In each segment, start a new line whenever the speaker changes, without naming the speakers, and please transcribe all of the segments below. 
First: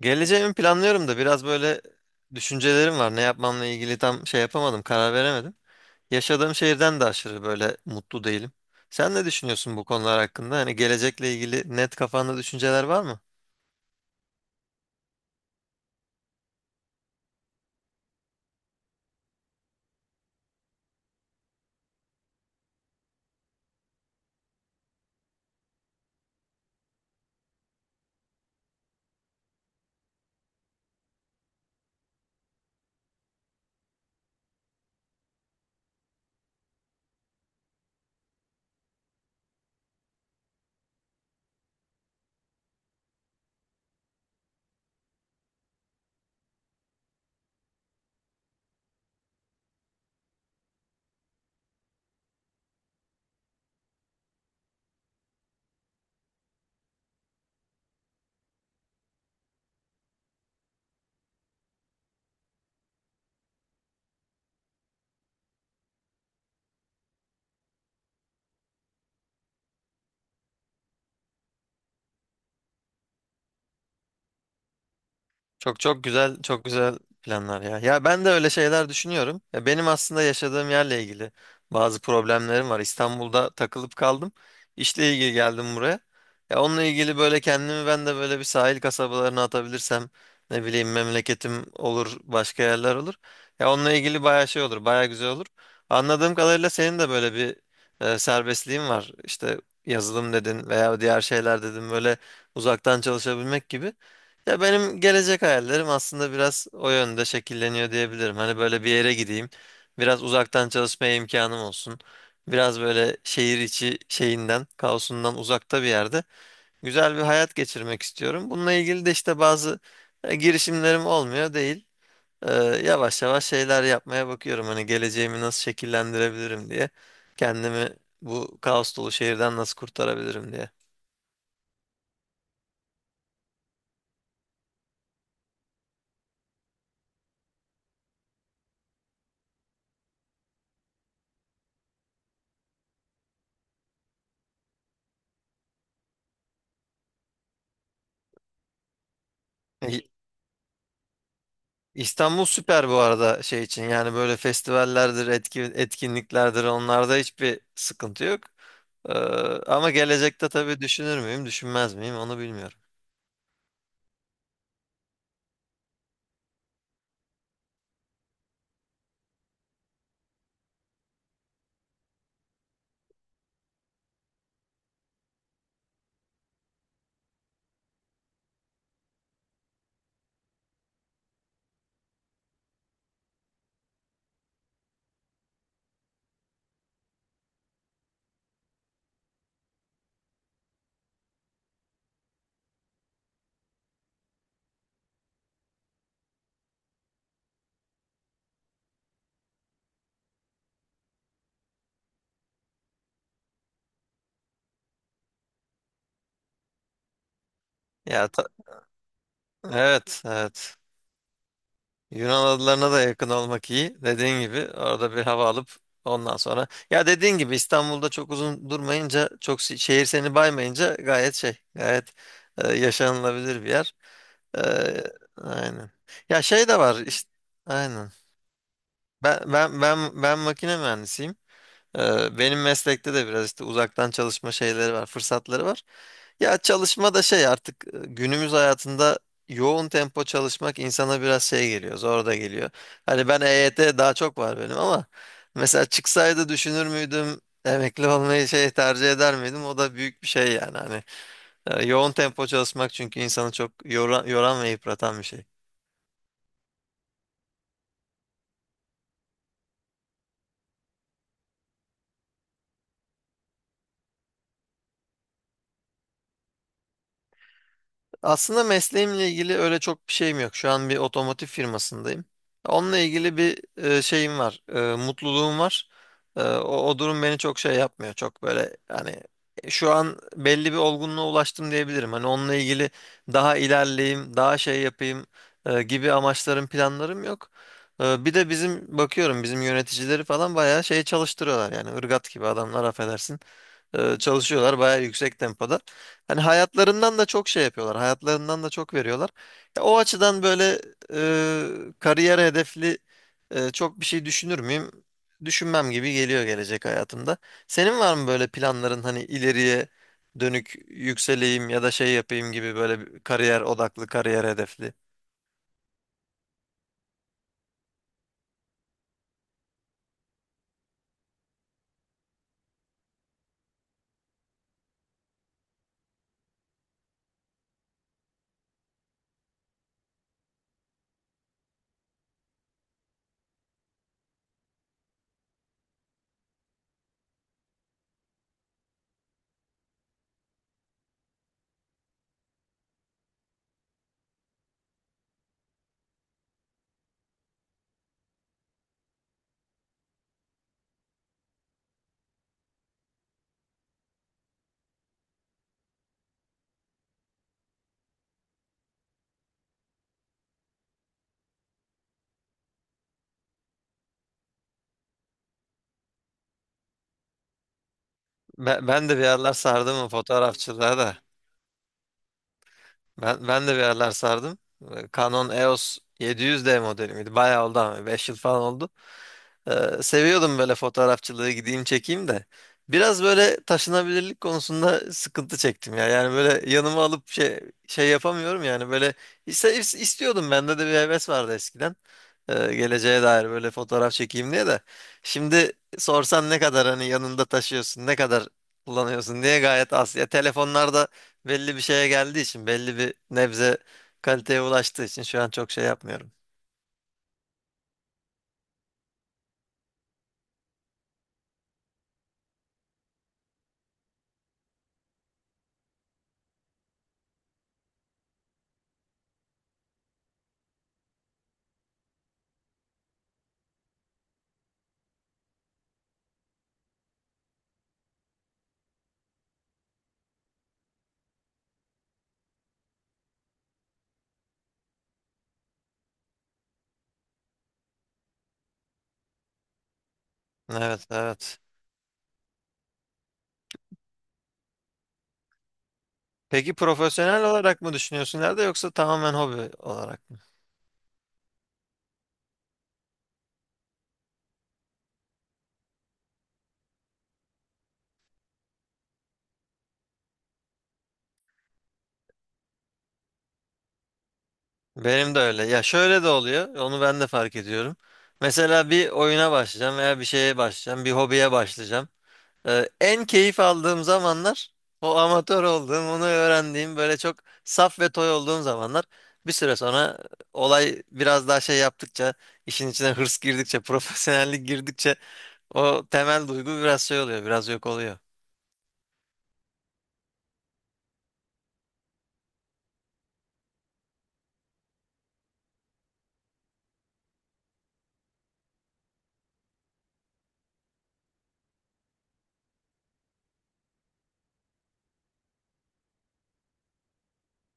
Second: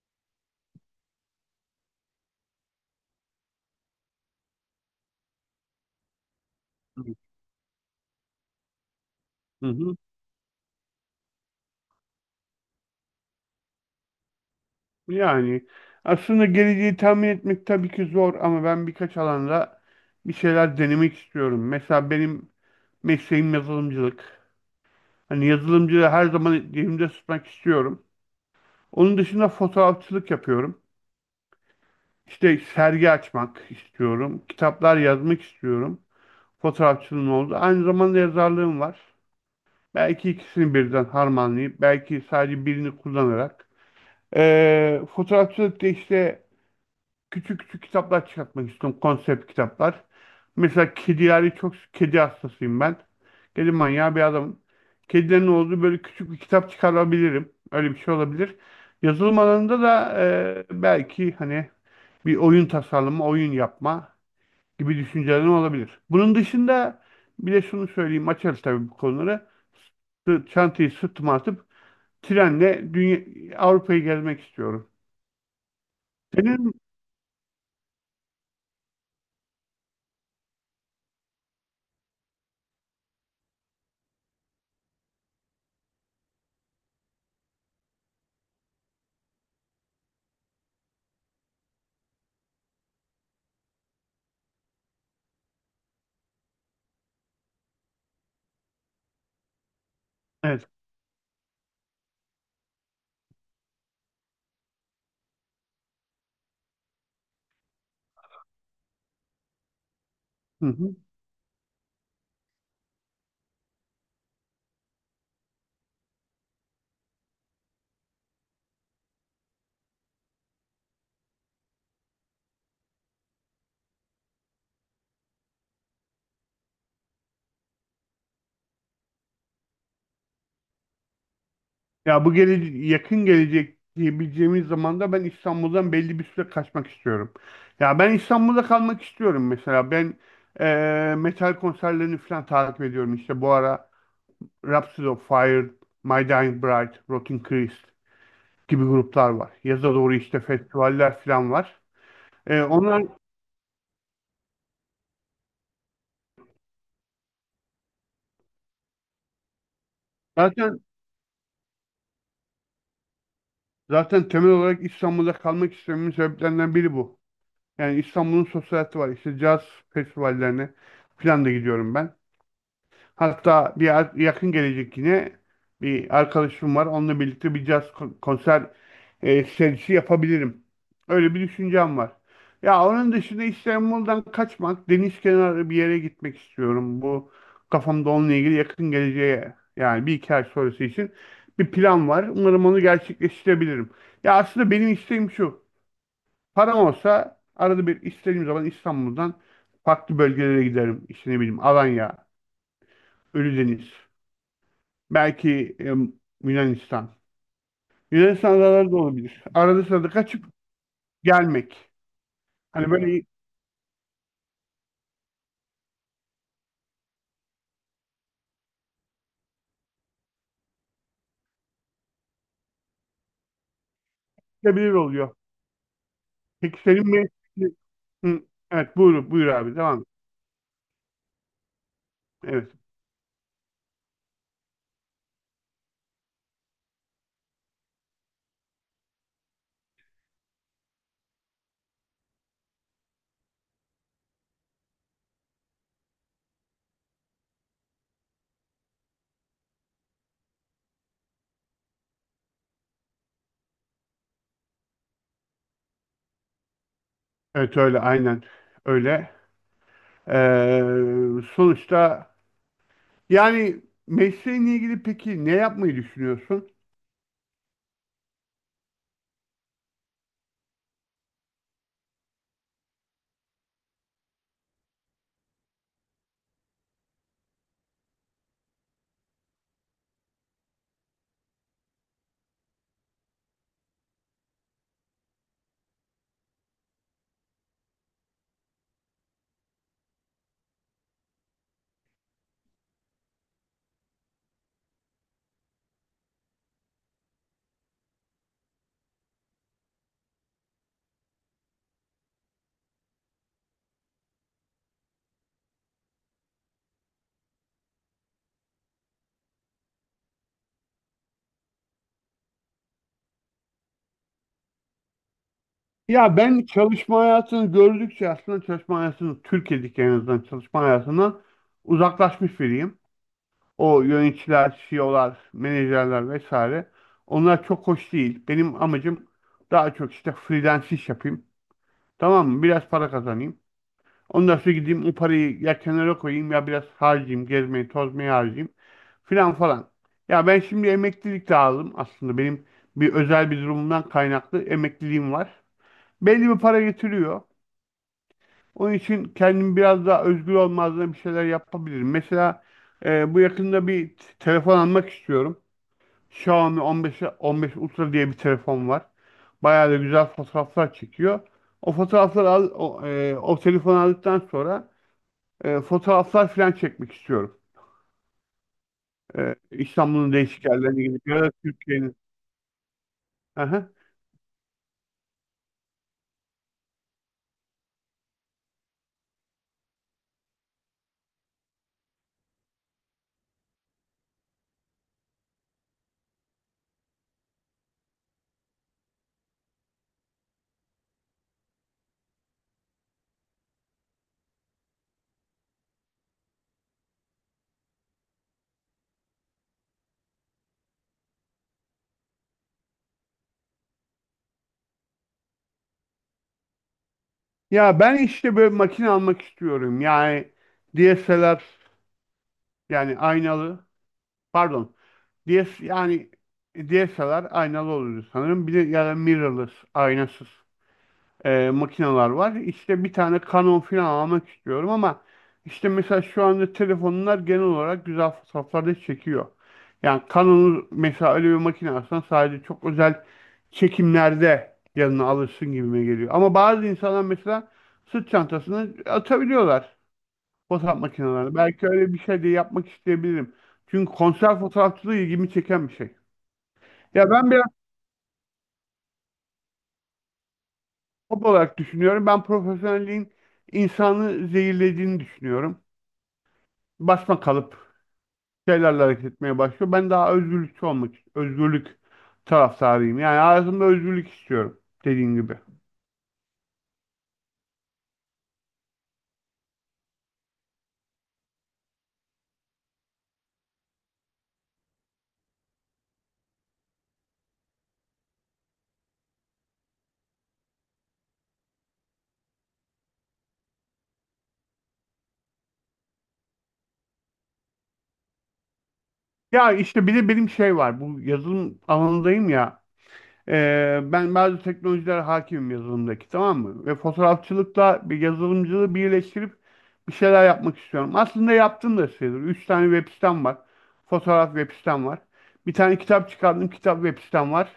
Geleceğimi planlıyorum da biraz böyle düşüncelerim var. Ne yapmamla ilgili tam şey yapamadım, karar veremedim. Yaşadığım şehirden
Hı
de aşırı böyle mutlu değilim. Sen ne düşünüyorsun bu
hı.
konular hakkında? Hani gelecekle ilgili net kafanda düşünceler var mı?
Yani aslında geleceği tahmin etmek tabii ki zor ama ben birkaç alanda bir şeyler denemek istiyorum. Mesela benim mesleğim yazılımcılık. Hani yazılımcılığı her zaman elimde tutmak istiyorum. Onun dışında fotoğrafçılık yapıyorum. İşte sergi açmak istiyorum. Kitaplar yazmak istiyorum. Fotoğrafçılığım oldu. Aynı zamanda yazarlığım var. Belki ikisini birden harmanlayıp, belki sadece birini kullanarak. Fotoğrafçılıkta işte küçük küçük kitaplar çıkartmak istiyorum. Konsept kitaplar. Mesela kedileri çok kedi hastasıyım ben. Kedi manyağı bir adamım. Kedilerin olduğu böyle küçük bir kitap çıkarabilirim. Öyle bir şey olabilir. Yazılım alanında da belki hani bir oyun tasarlama, oyun yapma gibi düşüncelerin olabilir. Bunun dışında bir de şunu söyleyeyim, açarız tabii bu konuları. Çantayı sırtıma atıp trenle dünya, Avrupa'yı gezmek istiyorum.
Çok çok güzel, çok
Senin.
güzel planlar ya. Ya ben de öyle şeyler düşünüyorum. Ya benim aslında yaşadığım yerle ilgili bazı problemlerim var. İstanbul'da takılıp kaldım. İşle ilgili geldim buraya. Ya onunla ilgili böyle kendimi ben de böyle bir sahil kasabalarına atabilirsem ne bileyim memleketim olur, başka yerler olur. Ya onunla ilgili bayağı şey olur, bayağı güzel olur. Anladığım kadarıyla senin de böyle bir serbestliğin var. İşte yazılım dedin
Evet.
veya diğer şeyler dedin böyle uzaktan çalışabilmek gibi. Ya benim gelecek hayallerim aslında biraz o yönde şekilleniyor diyebilirim. Hani böyle bir yere gideyim. Biraz
Hı
uzaktan
hı.
çalışmaya imkanım olsun. Biraz böyle şehir içi şeyinden, kaosundan uzakta bir yerde güzel bir hayat geçirmek istiyorum. Bununla ilgili de işte bazı girişimlerim olmuyor değil. Yavaş yavaş şeyler yapmaya bakıyorum. Hani geleceğimi nasıl şekillendirebilirim diye. Kendimi bu kaos dolu şehirden nasıl kurtarabilirim diye.
Ya bu yakın gelecek diyebileceğimiz zamanda ben İstanbul'dan belli bir süre kaçmak istiyorum. Ya ben İstanbul'da kalmak istiyorum mesela. Ben metal konserlerini falan takip ediyorum. İşte bu ara Rhapsody of Fire, My Dying Bride, Rotting Christ gibi gruplar var. Yaza
İ-
doğru işte festivaller falan var.
İstanbul süper bu
Onlar
arada şey için, yani böyle festivallerdir, etkinliklerdir, onlarda hiçbir sıkıntı yok. Ee, Ama gelecekte tabii
zaten
düşünür müyüm, düşünmez miyim onu bilmiyorum.
zaten temel olarak İstanbul'da kalmak istememin sebeplerinden biri bu. Yani İstanbul'un sosyal hayatı var. İşte caz festivallerine falan da gidiyorum ben. Hatta yakın gelecek yine bir arkadaşım var. Onunla birlikte bir caz konser serisi yapabilirim. Öyle bir düşüncem var. Ya onun dışında İstanbul'dan kaçmak, deniz kenarı bir yere gitmek istiyorum. Bu kafamda onunla ilgili yakın geleceğe yani bir iki ay sonrası için bir plan var. Umarım onu gerçekleştirebilirim. Ya aslında benim isteğim şu. Param olsa arada bir istediğim zaman İstanbul'dan farklı bölgelere giderim. İşte ne bileyim Alanya, Ölüdeniz. Belki Yunanistan.
Ya ta-
Yunanistan adaları da olabilir. Arada sırada
evet,
kaçıp
evet.
gelmek.
Yunan
Hani
adalarına da
böyle
yakın olmak iyi. Dediğin gibi orada bir hava alıp ondan sonra. Ya dediğin gibi İstanbul'da çok uzun durmayınca, çok şehir seni baymayınca gayet şey, gayet yaşanılabilir bir yer. E,
gidebilir oluyor.
aynen. Ya şey de
Peki
var
senin
işte.
bir...
Aynen.
Hı, evet, buyur,
Ben
buyur abi,
ben
devam et.
ben ben makine mühendisiyim. Benim
Evet.
meslekte de biraz işte uzaktan çalışma şeyleri var, fırsatları var. Ya çalışma da şey artık günümüz hayatında yoğun tempo çalışmak insana biraz şey geliyor, zor da geliyor. Hani ben EYT daha çok var benim ama mesela çıksaydı düşünür müydüm? Emekli olmayı şey tercih eder miydim? O da büyük bir şey yani hani. Yoğun tempo çalışmak, çünkü insanı çok yoran ve yıpratan bir şey.
Evet, öyle, aynen öyle. Sonuçta yani mesleğinle ilgili peki ne yapmayı düşünüyorsun?
Aslında mesleğimle ilgili öyle çok bir şeyim yok. Şu an bir otomotiv firmasındayım. Onunla ilgili bir şeyim var. Mutluluğum var. O durum beni çok şey yapmıyor. Çok böyle hani şu an belli bir olgunluğa ulaştım diyebilirim. Hani onunla ilgili daha ilerleyeyim, daha şey yapayım gibi amaçlarım, planlarım yok. Bir de bizim bakıyorum bizim yöneticileri falan bayağı şey çalıştırıyorlar, yani ırgat gibi adamlar, affedersin, çalışıyorlar bayağı yüksek tempoda. Hani hayatlarından da çok şey yapıyorlar. Hayatlarından da çok veriyorlar. Ya, o açıdan böyle kariyer hedefli çok bir şey düşünür müyüm? Düşünmem gibi geliyor gelecek hayatımda. Senin var mı böyle planların, hani ileriye dönük yükseleyim ya da şey yapayım gibi, böyle bir kariyer odaklı, kariyer hedefli?
Ya ben çalışma hayatını gördükçe aslında çalışma hayatını Türkiye'deki, en azından, çalışma hayatından uzaklaşmış biriyim. O yöneticiler, CEO'lar, menajerler vesaire. Onlar çok hoş değil. Benim amacım daha çok işte freelance iş yapayım. Tamam mı? Biraz para kazanayım. Ondan sonra gideyim o parayı ya kenara koyayım ya biraz harcayayım. Gezmeyi, tozmayı harcayayım. Filan falan. Ya ben şimdi emeklilik de aldım aslında. Benim bir özel bir durumumdan kaynaklı emekliliğim var. Belli bir para getiriyor. Onun için kendim biraz daha özgür olmazdan bir şeyler yapabilirim. Mesela bu yakında bir telefon almak istiyorum. Xiaomi 15 15 Ultra diye bir telefon var. Bayağı da güzel fotoğraflar çekiyor. O fotoğrafları al, o telefonu aldıktan sonra fotoğraflar falan çekmek istiyorum.
Ben de bir yerler sardım o
İstanbul'un değişik
fotoğrafçılığa
yerlerine
da.
gidip ya da Türkiye'nin.
Ben de bir
Aha.
yerler sardım. Canon EOS 700D modeli miydi? Bayağı oldu ama 5 yıl falan oldu. Seviyordum böyle fotoğrafçılığı, gideyim çekeyim de. Biraz böyle taşınabilirlik konusunda sıkıntı çektim ya. Yani böyle yanıma alıp şey yapamıyorum yani, böyle istiyordum, bende de bir heves vardı eskiden. Geleceğe dair böyle fotoğraf çekeyim diye de. Şimdi sorsan ne kadar hani yanında taşıyorsun, ne kadar kullanıyorsun diye, gayet az. Ya telefonlarda belli bir şeye geldiği için, belli bir nebze kaliteye ulaştığı için şu an çok şey yapmıyorum.
Ya ben işte böyle makine almak istiyorum. Yani DSLR, yani aynalı, pardon. DS yani DSLR aynalı oluyor sanırım. Bir de ya da mirrorless aynasız makineler var. İşte bir tane Canon falan almak istiyorum, ama işte mesela şu anda telefonlar genel olarak güzel fotoğraflar da çekiyor. Yani Canon'u mesela öyle bir makine alsan sadece çok özel çekimlerde yanına alırsın gibime geliyor. Ama bazı insanlar mesela sırt çantasını atabiliyorlar fotoğraf
Evet,
makinelerine.
evet.
Belki öyle bir şey de yapmak isteyebilirim. Çünkü konser fotoğrafçılığı ilgimi çeken bir şey.
Peki
Ya
profesyonel
ben biraz
olarak mı düşünüyorsun ileride, yoksa tamamen hobi olarak mı?
hobi olarak düşünüyorum. Ben profesyonelliğin insanı zehirlediğini düşünüyorum. Basma kalıp şeylerle hareket etmeye başlıyor. Ben daha özgürlükçü olmak, özgürlük taraftarıyım. Yani hayatımda özgürlük istiyorum,
Benim
dediğin
de
gibi.
öyle. Ya şöyle de oluyor. Onu ben de fark ediyorum. Mesela bir oyuna başlayacağım veya bir şeye başlayacağım, bir hobiye başlayacağım. En keyif aldığım zamanlar o amatör olduğum, onu öğrendiğim, böyle çok saf ve toy olduğum zamanlar. Bir süre sonra olay biraz daha şey yaptıkça, işin içine hırs girdikçe, profesyonellik girdikçe o temel duygu biraz şey oluyor, biraz yok oluyor.
Ya işte bir de benim şey var. Bu yazılım alanındayım ya. Ben bazı teknolojiler hakimim yazılımdaki, tamam mı? Ve fotoğrafçılıkla bir yazılımcılığı birleştirip bir şeyler yapmak istiyorum. Aslında yaptım da sayılır. Üç tane web sitem var. Fotoğraf web sitem var. Bir tane kitap çıkardım. Kitap web sitem var.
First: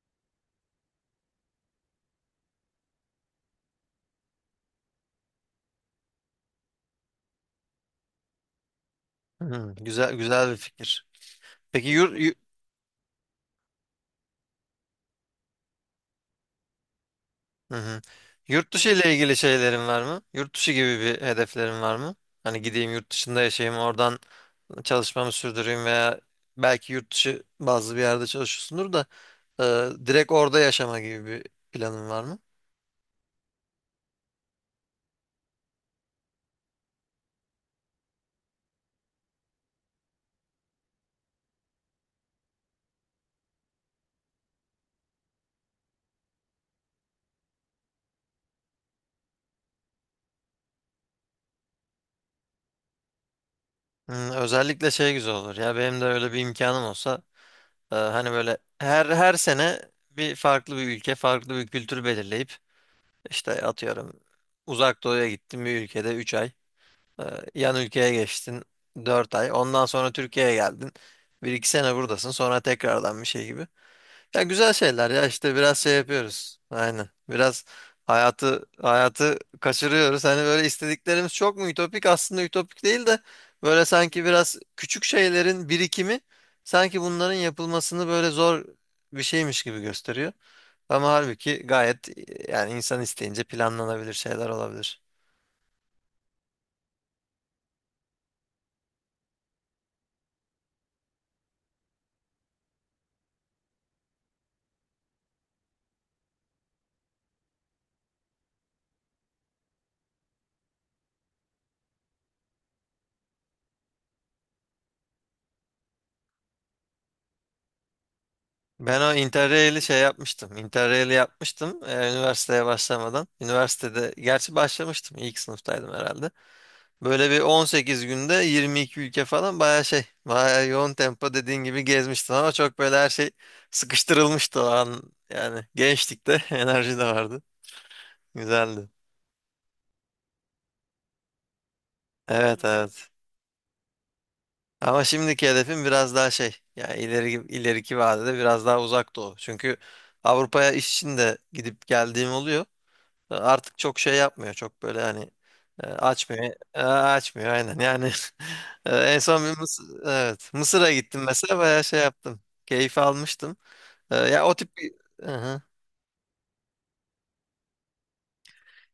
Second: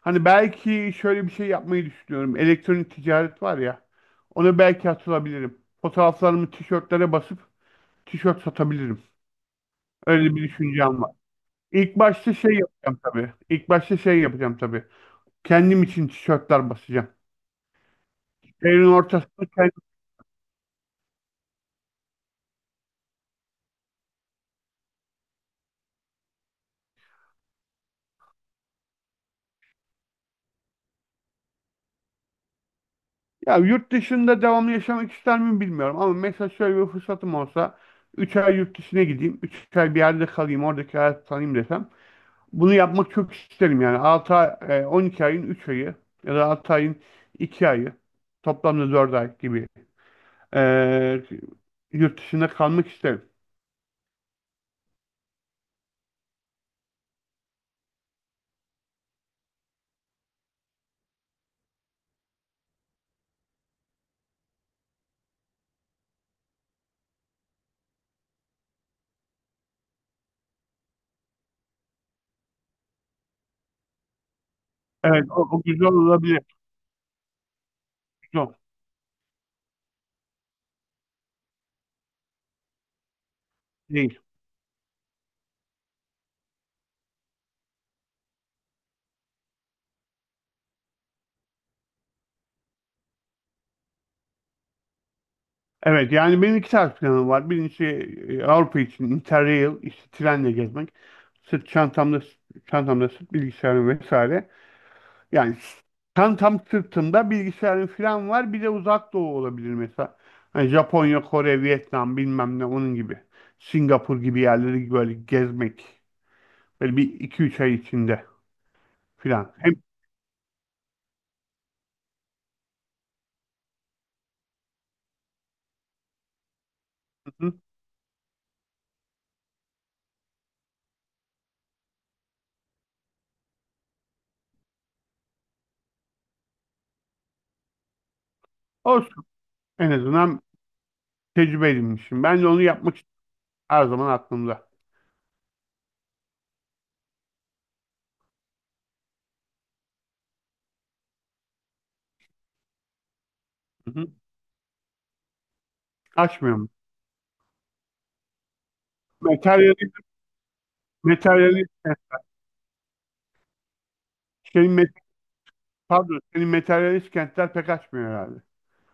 Hani belki şöyle bir şey yapmayı düşünüyorum. Elektronik ticaret var ya. Ona belki atılabilirim. Fotoğraflarımı tişörtlere basıp tişört satabilirim.
Hı, güzel,
Öyle bir
güzel bir
düşüncem
fikir.
var.
Peki
İlk başta şey yapacağım tabii. İlk başta şey yapacağım tabii. Kendim için tişörtler basacağım.
hı hı. Yurt
Evin
dışı ile ilgili
ortasında kendim.
şeylerin var mı? Yurt dışı gibi bir hedeflerin var mı? Hani gideyim yurt dışında yaşayayım, oradan çalışmamı sürdüreyim, veya belki yurt dışı bazı bir yerde çalışıyorsundur da, direkt orada yaşama gibi bir planın var mı?
Ya yurt dışında devamlı yaşamak ister miyim bilmiyorum. Ama mesela şöyle bir fırsatım olsa 3 ay yurt dışına gideyim. Üç ay bir yerde kalayım. Oradaki hayatı tanıyayım desem. Bunu yapmak çok isterim yani. 6 ay, 12 ayın 3 ayı ya da 6 ayın 2 ayı, toplamda 4 ay gibi e, yurt dışında kalmak isterim.
Hmm, özellikle şey güzel olur. Ya benim de öyle bir imkanım olsa, hani böyle her sene bir farklı bir ülke, farklı bir kültür belirleyip, işte atıyorum Uzak Doğu'ya gittin, bir ülkede 3 ay, e, yan ülkeye geçtin 4 ay. Ondan sonra Türkiye'ye geldin. Bir iki sene buradasın. Sonra tekrardan bir şey gibi. Ya güzel şeyler,
Evet,
ya
o,
işte
o
biraz
güzel
şey
olabilir.
yapıyoruz. Aynen. Biraz
Güzel
hayatı hayatı kaçırıyoruz. Hani böyle istediklerimiz çok mu ütopik? Aslında ütopik değil de, böyle
değil.
sanki biraz küçük şeylerin birikimi sanki bunların yapılmasını böyle zor bir şeymiş gibi gösteriyor. Ama halbuki gayet, yani insan isteyince planlanabilir şeyler olabilir.
Evet yani benim iki tarz planım var. Birincisi Avrupa için Interrail, işte trenle gezmek. Sırt çantamda sırt bilgisayarım vesaire. Yani tam sırtımda bilgisayarın falan var. Bir de uzak doğu olabilir mesela. Hani Japonya, Kore, Vietnam bilmem ne onun gibi. Singapur gibi yerleri böyle gezmek. Böyle bir iki üç ay içinde
Ben o
falan. Hem,
Interrail'i şey yapmıştım. Interrail'i yapmıştım üniversiteye başlamadan. Üniversitede gerçi başlamıştım. İlk sınıftaydım herhalde. Böyle
Hı
bir
hı.
18 günde 22 ülke falan, bayağı şey, bayağı yoğun tempo dediğin gibi gezmiştin, ama çok böyle her şey sıkıştırılmıştı o an. Yani gençlikte enerji de vardı. Güzeldi.
olsun en azından tecrübe edinmişim. Ben de onu
Evet,
yapmak için
evet.
her zaman aklımda.
Ama şimdiki hedefim biraz daha şey, yani ileriki vadede biraz daha uzak doğu. Çünkü Avrupa'ya iş için de gidip geldiğim oluyor. Artık
Hı
çok
hı.
şey yapmıyor. Çok böyle hani açmıyor.
Açmıyor mu?
Açmıyor, aynen. Yani en son bir Mısır,
Materyalist,
evet, Mısır'a gittim mesela,
materyalist,
bayağı şey yaptım. Keyif almıştım. Ya o
senin,
tip
met-
bir... Hı hı.
pardon, senin materyalist kentler pek açmıyor herhalde.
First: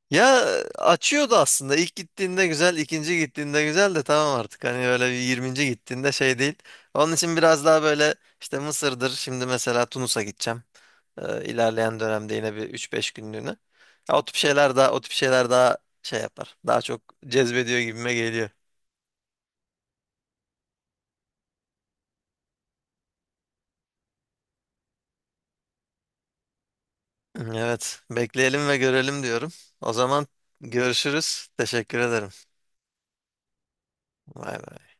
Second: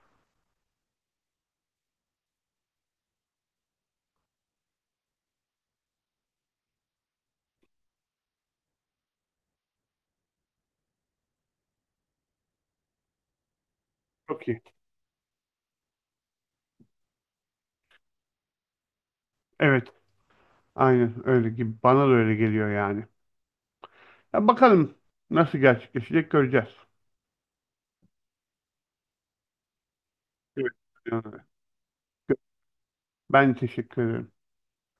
Ya açıyordu aslında. İlk gittiğinde güzel, ikinci gittiğinde güzel de, tamam artık. Hani böyle bir yirminci gittiğinde şey değil. Onun için biraz daha böyle işte Mısır'dır. Şimdi mesela Tunus'a gideceğim. İlerleyen dönemde yine bir üç beş günlüğüne. Ya, o tip
Çok iyi.
şeyler daha, o tip şeyler daha şey yapar. Daha çok cezbediyor gibime geliyor.
Evet, aynen öyle gibi. Bana da öyle geliyor yani. Ya bakalım nasıl gerçekleşecek, göreceğiz.
Evet, bekleyelim ve görelim diyorum. O zaman
Evet.
görüşürüz. Teşekkür ederim.
Ben teşekkür ederim.
Vay be.